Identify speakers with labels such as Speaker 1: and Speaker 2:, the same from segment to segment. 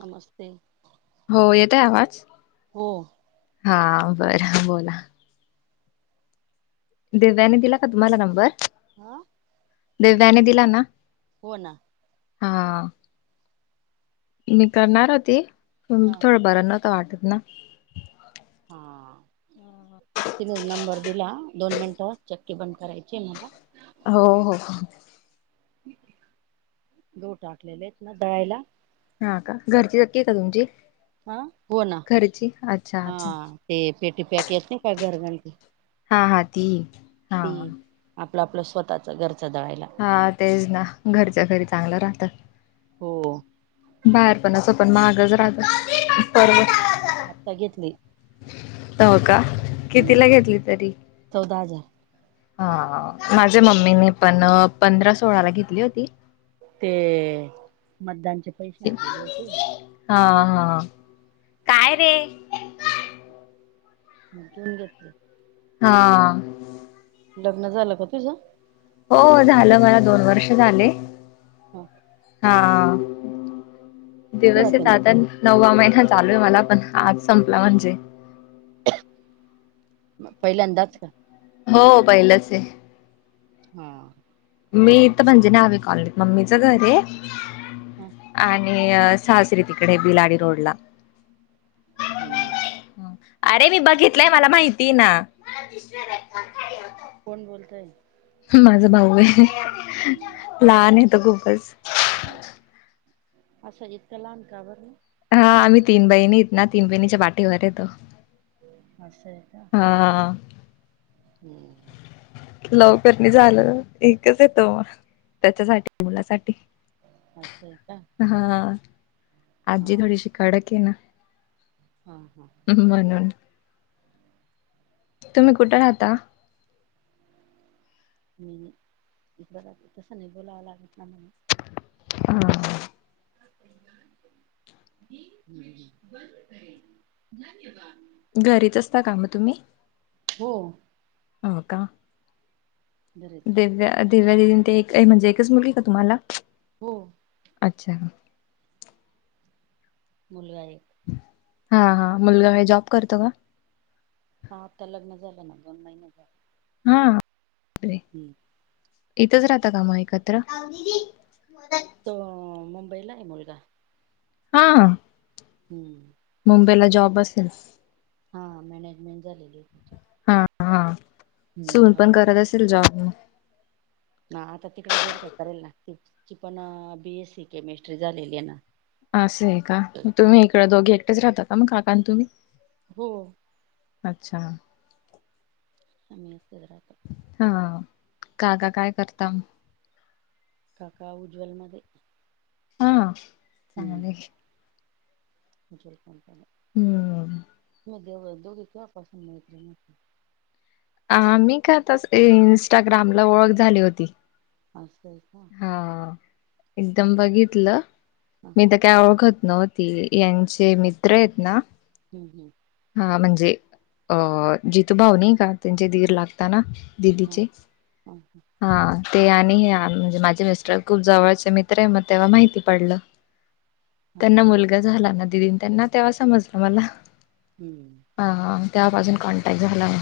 Speaker 1: नमस्ते
Speaker 2: हो येतय आवाज
Speaker 1: हो
Speaker 2: हा बरं बोला दिव्याने दिला का तुम्हांला नंबर
Speaker 1: हा
Speaker 2: दिव्याने दिला ना
Speaker 1: हो ना
Speaker 2: हा मी करणार होती
Speaker 1: हा
Speaker 2: थोडं बरं नव्हतं वाटत ना
Speaker 1: हां तिने नंबर दिला दोन मिनिटं चक्की बंद करायचीआहे मला
Speaker 2: हो हो.
Speaker 1: गहू टाकलेलेत ना दळायला
Speaker 2: हा का घरची चक्की आहे का तुमची
Speaker 1: हा हो ना
Speaker 2: घरची अच्छा
Speaker 1: हा
Speaker 2: अच्छा
Speaker 1: ते पेटी प्याक येती काय घर घंटी
Speaker 2: हा हा ती हा
Speaker 1: आपलं आपलं स्वतःच घरचं दळायला.
Speaker 2: हा तेच ना घरच्या घरी चांगलं राहतं.
Speaker 1: हो.
Speaker 2: बाहेरपण असं पण महागच राहतं सर्व
Speaker 1: आत्ता घेतली
Speaker 2: हो का कितीला
Speaker 1: हम्म
Speaker 2: घेतली तरी
Speaker 1: चौदा हजार.
Speaker 2: हा माझ्या मम्मीनी पण पंधरा सोळाला घेतली होती.
Speaker 1: ते मतदानचे पैसे आलेले होते.
Speaker 2: हा हा काय रे
Speaker 1: हं घेऊन घेतले.
Speaker 2: हा.
Speaker 1: लग्न झालं का तुझं?
Speaker 2: हो झालं मला दोन वर्ष झाले.
Speaker 1: हो का
Speaker 2: हा
Speaker 1: कुठे राहते
Speaker 2: दिवसहेत
Speaker 1: मग
Speaker 2: आताण नववा महिना चालू आहे मला पण आज संपला म्हणजे
Speaker 1: म पहिल्यांदाच का?
Speaker 2: हो पहिलचये.
Speaker 1: हा
Speaker 2: मी इथं म्हणजे न्हावे कॉलेज मम्मीचं घरये आणि आणि सासरी तिकडे बिलाडी रोडला
Speaker 1: हम्म
Speaker 2: म अरे मी बघितलंय मला माहितीये ना मला दिसलं नाय खाट खाली होत.
Speaker 1: कोण बोलतय.
Speaker 2: हो माझ भाऊ हाय लहानये तो खूपच
Speaker 1: असाण इतका लहान का बर मं
Speaker 2: हा आम्ही तीन बहिणीयेत ना तीन बहिणीच्या पाठीवरये तो.
Speaker 1: असय का.
Speaker 2: हा
Speaker 1: हम्म
Speaker 2: लवकर नय झालं एकच ये तो त्याच्यासाठी मुलासाठी
Speaker 1: असंय का
Speaker 2: हा
Speaker 1: हा
Speaker 2: आजी थोडीशी कडकये ना.
Speaker 1: हा हां
Speaker 2: म्हणून तुम्ही कुठ राहता.
Speaker 1: मी इद राहते तस नाय बोलावा लागत ना म्हणून
Speaker 2: हां
Speaker 1: [unintelligible]
Speaker 2: घरीच असता का म तुम्ही
Speaker 1: हो
Speaker 2: हो का.
Speaker 1: दरिद्र
Speaker 2: दिव्या दिव्या दिदी ते एक म्हणजे एकच मुलगी हाय का तुम्हाला
Speaker 1: हो.
Speaker 2: अच्छा
Speaker 1: मुलगा एक
Speaker 2: हा हा मुलगा हे जॉब करतो का
Speaker 1: हा आता लग्न झालं ना दोन महिने झा
Speaker 2: हा
Speaker 1: हम्म
Speaker 2: इथंच राहता का मग एकत्र
Speaker 1: तो मुंबईला आहे मुलगा
Speaker 2: हा
Speaker 1: हम्म
Speaker 2: मुंबईला जॉब असेल
Speaker 1: हा मॅनेजमेंट झालेली हो
Speaker 2: हा हा सून पण करत असेल जॉब
Speaker 1: ना आता तिकडे जाईल का करेल ना तिची पण बीएस सी केमिस्ट्री झालेली आहे ना
Speaker 2: असं आहे काग तुम्ही इकडे दोघे एकटेच राहताात का मग काकाण तुम्ही
Speaker 1: हो
Speaker 2: अच्छा
Speaker 1: सममीत गजरातत
Speaker 2: हा काका काय करता
Speaker 1: काका उज्ज्वलमध्ये
Speaker 2: हा चांगले
Speaker 1: ज पणपनी
Speaker 2: हम्म
Speaker 1: म देव दोघी कपासून माित
Speaker 2: आ मी का आताच इं्स्टाग्राम ला ओळख झाली होती
Speaker 1: असच का
Speaker 2: हा
Speaker 1: हा
Speaker 2: एकदम बघितलं
Speaker 1: हा
Speaker 2: मी तर काय ओळखत नव्हती यांचे मित्र आहेत ना
Speaker 1: हम् हम्
Speaker 2: हा म्हणजे अ जितू भाऊ नाही का त्यांचे धीर लागताना
Speaker 1: हा
Speaker 2: दिदीचे हा ते आणि हे माझे मिस्टर खूप जवळचे मित्र आहे मग तेव्हा माहिती पडलं त्यांना
Speaker 1: असं आहे
Speaker 2: मुलगा झाला ना दिदी त्यांना तेव्हा समजलं मला
Speaker 1: हम्म
Speaker 2: हा त्यापासून कॉन्टॅक्ट झाला म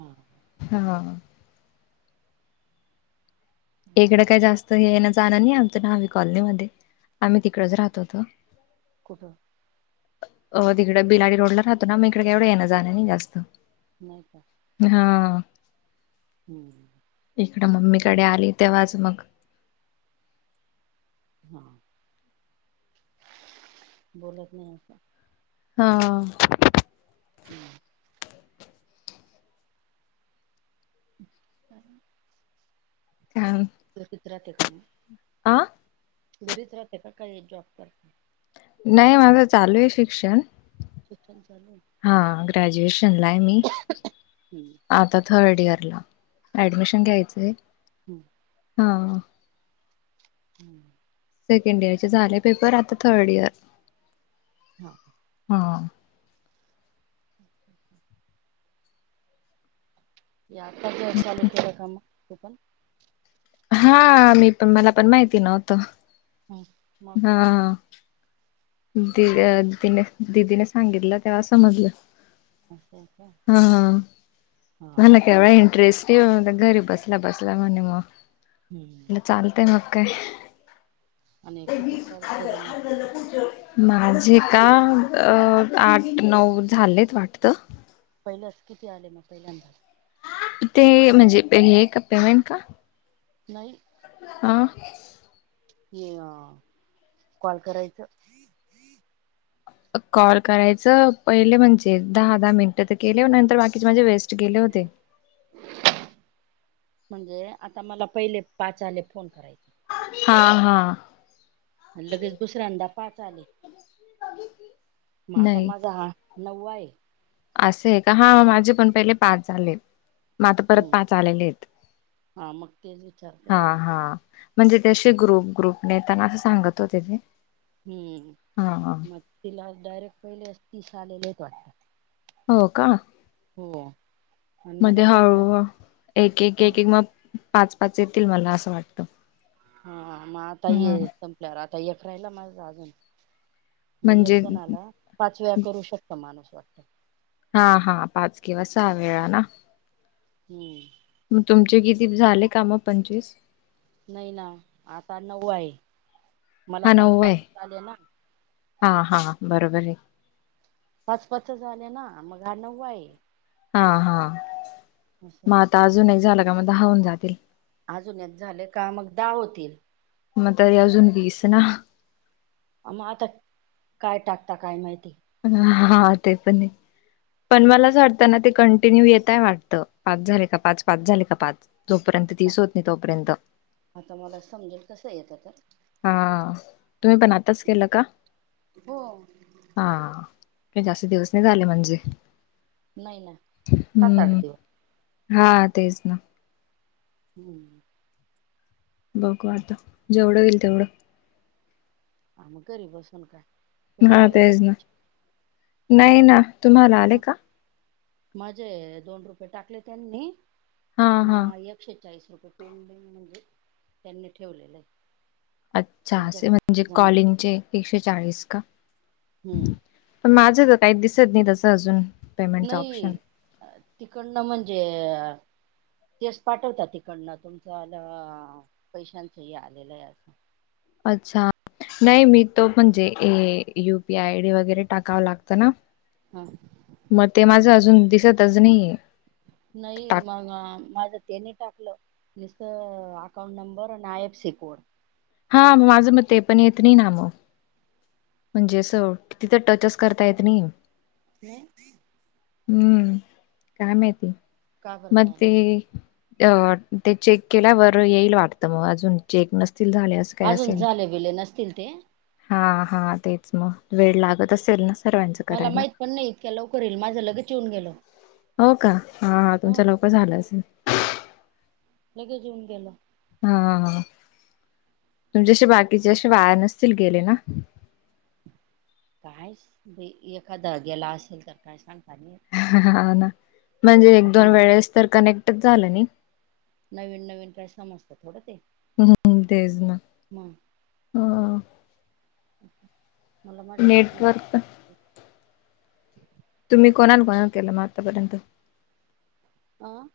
Speaker 1: हा
Speaker 2: हा
Speaker 1: हम्म.
Speaker 2: इकडं काय जास्त ये नां जाणार नाही आमत ना हवी कॉलनी मध्ये आम्ही तिकडेच राहत होतो
Speaker 1: कुठ
Speaker 2: अ तिकडे बिलाडी रोडला राहतो ना मग इकडे कावढं येणं जाण नाही जास्त
Speaker 1: नाही का
Speaker 2: हा
Speaker 1: हम्म
Speaker 2: इकडं मम्मीकडे आली तेव्हाच मग
Speaker 1: हा बोलत नाही असं
Speaker 2: हा
Speaker 1: हा हम्
Speaker 2: हा
Speaker 1: [unintelligible] राहते का म.
Speaker 2: आ.
Speaker 1: घरीच राहते का काही जॉब करते.
Speaker 2: नाही
Speaker 1: काम
Speaker 2: माझं चालू आहे शिक्षण.
Speaker 1: शिक्षण चालू आहे.
Speaker 2: हा ग्रॅज्युएशनला आहे मी.
Speaker 1: हम्म
Speaker 2: आता थर्ड इयरला ऍडमिशन घ्यायचंय.
Speaker 1: हम्म.
Speaker 2: हा.
Speaker 1: हम्म.
Speaker 2: सेकंड इयर चे झाले पेपर आता थर्ड इयर
Speaker 1: हा.
Speaker 2: हा.
Speaker 1: [unintelligible] याताव [unintelligible] चालू का मग तु पण.
Speaker 2: हा मी पण मला पण माहिती नव्हत.
Speaker 1: हम्म. मग
Speaker 2: हा दि
Speaker 1: पण
Speaker 2: दिले. दीदी ने सांगितलं तेव्हा समजलं.
Speaker 1: असं आहे का
Speaker 2: हा हा
Speaker 1: हा
Speaker 2: मला केवढा इंटरेस्ट ते घरी बसल्या बसल्या म्हणे
Speaker 1: हम्म
Speaker 2: मगलं चालतंय मग काय.
Speaker 1: आणि किती कॉल केले मग
Speaker 2: [unintelligible] माझे का अ आट नऊ झालेत वाटत.
Speaker 1: पहिल्यात किती आले मग पहिल्यांदा.
Speaker 2: ते म्हणजे हे क पेमेंट का.
Speaker 1: नाही.
Speaker 2: आ.
Speaker 1: हे अ कॉल करायचं.
Speaker 2: कॉल करायचं पईले म्हणजे दहा दहा मिनटं तर केलेव नंतर बाकीचे माझे वेस्ट गेले होते.
Speaker 1: म्हणजे आता मला पहिले पाच आले फोन कराय
Speaker 2: हा हा.
Speaker 1: लगेच दुसऱ्यांदा पाच आले म आता माझा हा नव्वाये.
Speaker 2: असेय का हा माझे पण पहीले पाच झाले. म आता परत
Speaker 1: हम्म
Speaker 2: पाच आलेले येत
Speaker 1: हा मग तेच विचारते
Speaker 2: हा
Speaker 1: मग
Speaker 2: हा. म्हणजे ते अशे ग्रुप ग्रुप ने येताना असं सांगत होते ते.
Speaker 1: हम्म
Speaker 2: हा हा
Speaker 1: मग तिला डायरेक्ट पहिले तीस आलेलेच वाटतात.
Speaker 2: हो का.
Speaker 1: हो. आणि
Speaker 2: म
Speaker 1: मला दोन वेळा
Speaker 2: हळू एक एक
Speaker 1: मला
Speaker 2: एक एक मग पाच पाच येतील मला असं वाटतं.
Speaker 1: हा मग आता
Speaker 2: हम्म
Speaker 1: ह संपल्यावर आता अफ रायला माझा अजून. मग एक
Speaker 2: म्हणजे
Speaker 1: जणला पाच वळा करू शकता माणूस वाटत.
Speaker 2: हा हा पाच किवा सा वेळा ना.
Speaker 1: हम्म.
Speaker 2: मग तुमचे किती झाले का मग पंच्चवीस.
Speaker 1: नई ना आता नऊववा ये मला
Speaker 2: हा
Speaker 1: पाच
Speaker 2: नऊ आहे
Speaker 1: पाच आले ना.
Speaker 2: हा हा बरोबर ये.
Speaker 1: पाच पाच झाले ना मग हा नववा आहे.
Speaker 2: हा हा म आता अजून एक झालं का मग दहा हुन जातील.
Speaker 1: अजून एक झालं का मग दाहा होतील.
Speaker 2: म तरी अजून वीस ना.
Speaker 1: आ म आता काय टाकता काय माहिती.
Speaker 2: ह हा ते पणय. पण मला असं वाटतना ते कंटिन्यू येतय वाटतं पाच झाले का पाच पाच झाले का पाच. जोपर्यंत दिस होत नाही तोपर्यंत.
Speaker 1: आता मला समजेल कसं येतं तर
Speaker 2: हा तुमी पण आताच केलं का.
Speaker 1: हो.
Speaker 2: हा काय जास्त दिवस नाई झाले मणजे.
Speaker 1: नाई नाई सात आट दिवस.
Speaker 2: हा तेच ना.
Speaker 1: हम्म.
Speaker 2: बघ वाटतं जेवढं होईल तेवढं.
Speaker 1: आ् घरी बसून काय. तुला
Speaker 2: हा
Speaker 1: आले का
Speaker 2: तेच ना
Speaker 1: पैसे
Speaker 2: नाही ना तुम्हाला आले का.
Speaker 1: म्हजे दोन रुपये टाकले त्यांनी
Speaker 2: हा
Speaker 1: म
Speaker 2: हा
Speaker 1: एक. एकशे चाळीस रुपये पेंडिंग म्हणजे त्यांनी ठेवलेलं आहे.
Speaker 2: अच्छा
Speaker 1: त्यांच्या
Speaker 2: असे म्हणजे
Speaker 1: जमा
Speaker 2: कॉलिंगचे एकशे चाळीस का?
Speaker 1: हम्म
Speaker 2: माझं तर काही दिसत नाही तसं अजून. पेमेंटचं
Speaker 1: नाही
Speaker 2: ऑप्शन
Speaker 1: तिकडनं म्हणजे. तेवस पाठवतात तिकडनं तुमचं आलं पैशांचंही आलेलं आहे असं.
Speaker 2: अच्छा. नाही मी तो म्हणजे युपीआय आयडी वगैरे टाकावं लागतं ना.
Speaker 1: हा.
Speaker 2: मग ते माझं अजून दिसतच नाही.
Speaker 1: नाही मग माझं त्यानी टाकलं. नसत अकाउंट नंबर आणि आय एफ सी कोड.
Speaker 2: हा माझं मग ते पण येत नाही ना मग. म्हणजे असं किती तर टच करता येत नाही.
Speaker 1: ह.
Speaker 2: हम्म काय माहती
Speaker 1: का बरं
Speaker 2: मग
Speaker 1: काय
Speaker 2: ते. अ ते चेक केल्यावरर येईल वाटतं मग अजून चेक नसतील झाल्या.
Speaker 1: अजून झाले वेले नसतील ते
Speaker 2: हा हा तेच मग वेळ लागत असेल ना सर्वांचं
Speaker 1: मला
Speaker 2: करायला
Speaker 1: माहीत पण नाही इतक्या लवकर ये माझं लगेच येऊन गेलो
Speaker 2: हो का हा तुमच्या लवकर झालं असेल
Speaker 1: लगेच येऊन गेल
Speaker 2: हा हा तुमच्याशी बाकीचे असे वाया नसतील गेले ना
Speaker 1: कायच एखादा गेला असेल तर काय सांगता नाही
Speaker 2: हा ना म्हणजे एक दोन
Speaker 1: आपण
Speaker 2: वेळेस तर कनेक्टच झालं नाही
Speaker 1: नवीन नवीन काय समजतात थोडं ते
Speaker 2: हम्म तेज ना.
Speaker 1: हम
Speaker 2: ह
Speaker 1: मला माजा कत नाही.
Speaker 2: नेटवर्क तुम्ही कोणा कोणाला केलं मग आतापर्यंत
Speaker 1: हं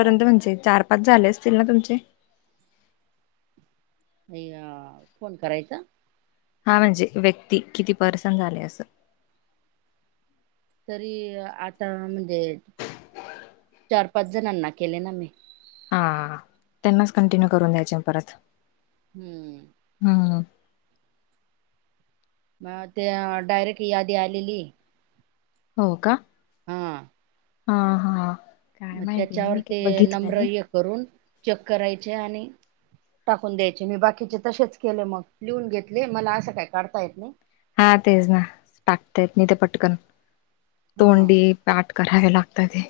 Speaker 1: काय
Speaker 2: म्हणजे चार पाच झाले असतील ना तुमचे
Speaker 1: नाही फोन करायचा
Speaker 2: हा म्हणजे व्यक्ती किती परर्सन झाले असं
Speaker 1: तरी आता म्हणजे चार पाच जणांना केले ना मी
Speaker 2: हा त्यांनाच कंटिन्यू करून द्यायचे परत
Speaker 1: हम्म
Speaker 2: हम
Speaker 1: मग ते डायरेक्ट यादी आलेली
Speaker 2: हो का
Speaker 1: हा
Speaker 2: हा हा काय
Speaker 1: मग
Speaker 2: माहिती नाही
Speaker 1: त्याच्यावर
Speaker 2: मी काय
Speaker 1: ते
Speaker 2: बघितलं नाही
Speaker 1: नम्रय करून चेक करायचे आणि टाकून द्यायचे मी बाकीचे तसेच केले मग लिहून घेतले मला असं काय काढता येत नाही
Speaker 2: हा तेच ना टाकताेत म ते पटकन
Speaker 1: हा
Speaker 2: तोंडी पाठ करावे लागतात ते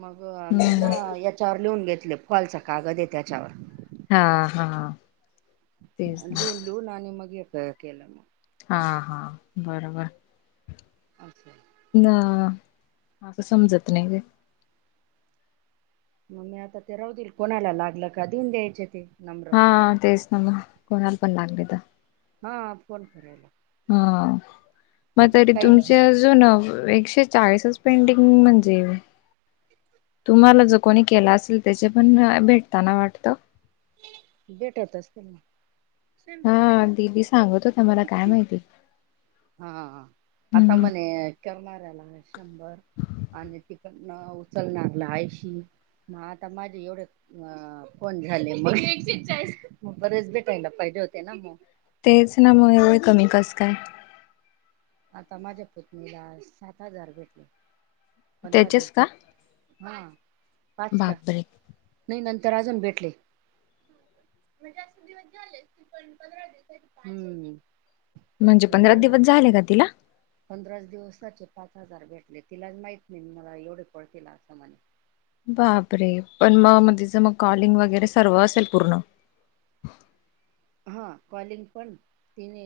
Speaker 1: मग मी ना
Speaker 2: हम्म
Speaker 1: याच्यावर लिहून घेतले फॉलच कागद आहे त्याच्यावर
Speaker 2: हा हा तेच ना
Speaker 1: लून लून आणि मग केलं मग
Speaker 2: हा हा बरोबर
Speaker 1: पाश आहे
Speaker 2: ना आ समजत नाही ते
Speaker 1: मग मी आता ते राह दे कोणाला लागलं का देऊन द्यायचे ते नम्र
Speaker 2: हा तेच ना म कोणाला पण लागले तर
Speaker 1: हा फोन करायला
Speaker 2: हा मग तरी
Speaker 1: काहीच
Speaker 2: तुमच्या अजूनून एकशे चाळीसच पेंटिंग म्हणजे तुम्हाला जो कोणी केला असेल त्याचे पण भेटताना वाटतं
Speaker 1: भेटत असते ना
Speaker 2: हा दिदी सांगत होता मला काय माहिती
Speaker 1: हा आता
Speaker 2: हम्म
Speaker 1: मणे करणाऱ्याला शंभर आणि तिक न उचलणारला आऐशी मग आता माझे एवढे अ कोण झाले मग बरेच भेटायला पाहिजे होते ना मग
Speaker 2: तेच ना मग एवढ कमी कस काय
Speaker 1: आता माझ्या पुत्नीला सात हजार भेटले पंधरा
Speaker 2: त्याचेच का
Speaker 1: दिवसात हा पाच का
Speaker 2: बापरे
Speaker 1: नाही नंतर अजून भेटले म्हणजे अस दिवस झाले क पण पंधरा दिवस आहे पा
Speaker 2: म्हणजे पंधरा दिवस झाले का तिला
Speaker 1: पंधराच दिवसाचे पाच हजार भेटले तिला माहित नाही मी मला एवढे पळतीलला असं म्हणे
Speaker 2: बापरे पण मगग तिचं मग कॉलिंग वगैरे सर्व असेल पूर्ण
Speaker 1: हा कॉलिंग पण तिने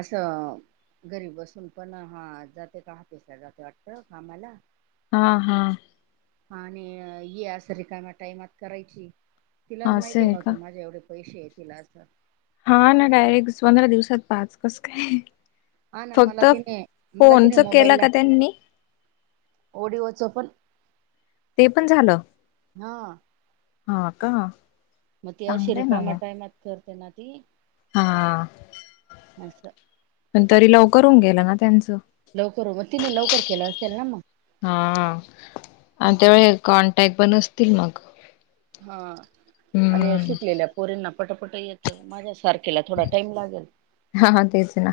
Speaker 1: असं घरी बसून पण हा जाते का हाफिस ला जाते वाटत कामाला
Speaker 2: हा हा
Speaker 1: हा आणि ये स र कायमा टाईमात करायची तिला
Speaker 2: असं
Speaker 1: माहिती
Speaker 2: आहे का
Speaker 1: नव्हतं माझे एवढे पैसे आहे तिला असं
Speaker 2: हा ना डायरेक्ट पंधरा दिवसात पाच कस काय
Speaker 1: हा ना मला
Speaker 2: फक्त
Speaker 1: तिने मला तिने
Speaker 2: फोनच केलं का त्यांनी
Speaker 1: ओडीओचं पण
Speaker 2: ते पण झालं
Speaker 1: हा
Speaker 2: हा का
Speaker 1: मग त
Speaker 2: चांगलंय ना
Speaker 1: शिरकामा
Speaker 2: मग
Speaker 1: टायमात करते ना ती
Speaker 2: हा
Speaker 1: असं
Speaker 2: प तरी लवकर होऊन गेलं ना त्यांचं
Speaker 1: लवकर मग तिने लवकर केलं असेल ना मग
Speaker 2: हा आणि
Speaker 1: आ
Speaker 2: त्यावेळे कॉन्टॅक्ट बनसतील मग
Speaker 1: हा आणि
Speaker 2: हम्म
Speaker 1: शिकलेल्या पोरींना पटपट येतं माझ्या सारख्या केला थोडा टाइम लागेल
Speaker 2: हा तेच ना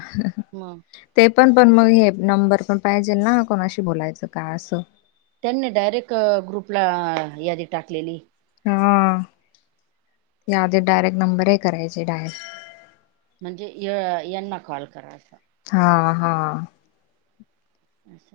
Speaker 1: ह
Speaker 2: ते पण पण मग हे नंबर पण पाहिजे ना कोणाशी बोलायचं का असं
Speaker 1: त्यांनी डायरेक्ट ग्रुपला यादी टाकलेली.
Speaker 2: हा याआधी डायरेक्ट नंबरही करायचे डायरेक्ट.
Speaker 1: म्हणजे यांना कॉल करा असं.
Speaker 2: हा हा.
Speaker 1: [inaudible]